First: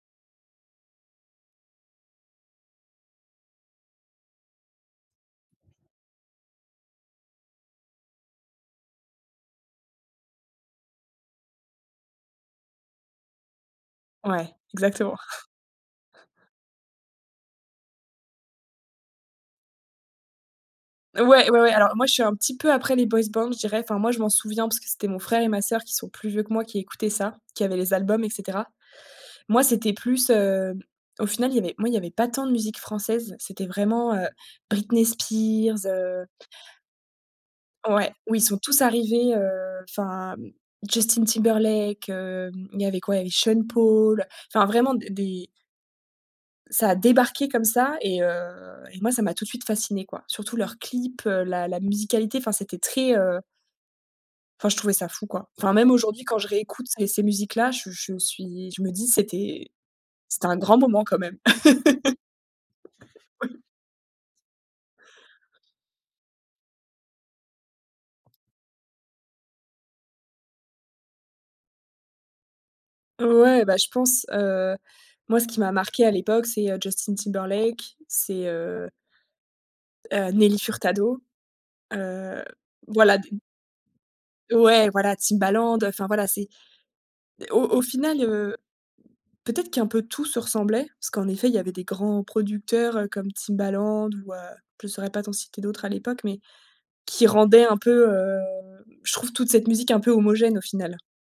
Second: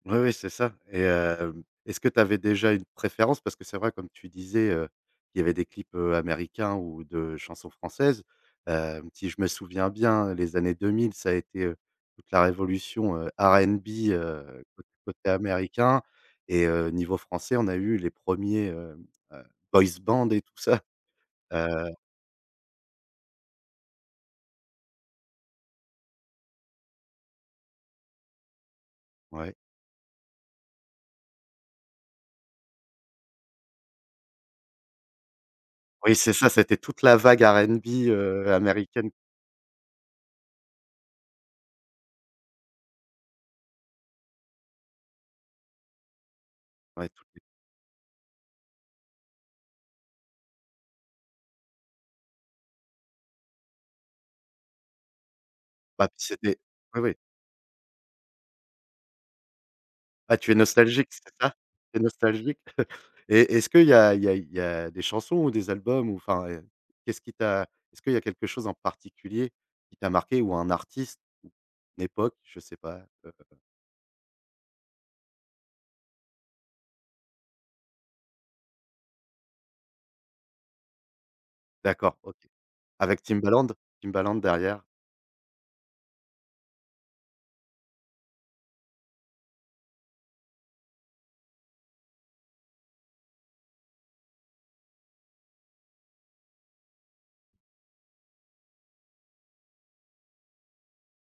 Oui, oui, c'est ça. Et hem est-ce que tu avais déjà une préférence? Parce que c'est vrai, comme tu disais, heu, il y avait des clips, heu, américains ou de chansons françaises, heu, si je me souviens bien, les années 2000, ça a été, heu, toute la révolution, heu, R&B, Ouais, heu, cô exactement. côté américain et heu, niveau français, on a eu les 1ers, heu heu, boys band et tout ça. Ouais, ouais, ouais, alors Heu moi je suis un petit peu après les boys band je dirais, enfin moi je m'en souviens parce c'était mon frère et ma soeur qui sont plus vieux que moi qui écoutaient ça, qui avaient les albums et cetera. Oui. Moi c'était plus, heu, au final il y avait moi il y avait pas tant de musique française. C'était vraiment, heu, Britney Spears, Oui, heu c'est ça, c'était toute la vague R&B, Ouais. Où ils heu, sont tous américaine. arrivés, heu, enfin Justin Timberlake. Hem, il y avait quoi? il y avait Sean Paul, enfin vraiment d des Ca a Ouais, tout est débarqué comme ça et heu et moi ça m'a tout de suite fascinée quoi, surtout leur clip, heu, la la musicalité, enfin c'était très heu enfin je trouvais ça fou, quoi. Enfin même Bah, aujourd'hui quand c'est je des réécoute Oui, ces oui. ces musiques là, je je suis, je me dis: «C'était Ah c'était tu es un grand moment nostalgique, quand c'est même». ça? Tu es nostalgique? Et est-ce qu'il y a il y a il y a des chansons ou des albums ou enfin et qu'est-ce qui t'as Est ce que il y a quelque chose en particulier qui t'as marqué ou un artiste d'époque? Je sais pas heu Ouais, bah, je pense. Heu, moi ce qui m'a marqué à l'époque, c'est heu, Justin Timberlake, c'est heu heu, Nelly Furtado. D'accord, OK. Heu, voilà d Avec Timbaland? Timbaland derrière. Ouais, voilà, Timbaland enfin voilà c'est au au final, heu, peut être qu'un peu tout se ressemblait parce qu'en effet il y avait des grands producteurs, heu, comme Timbaland ou heu, je saurais pas t'en citer d'autres à l'époque, mais qui rendaient un peu, heu, je trouve toute cette musique un peu homogène au final.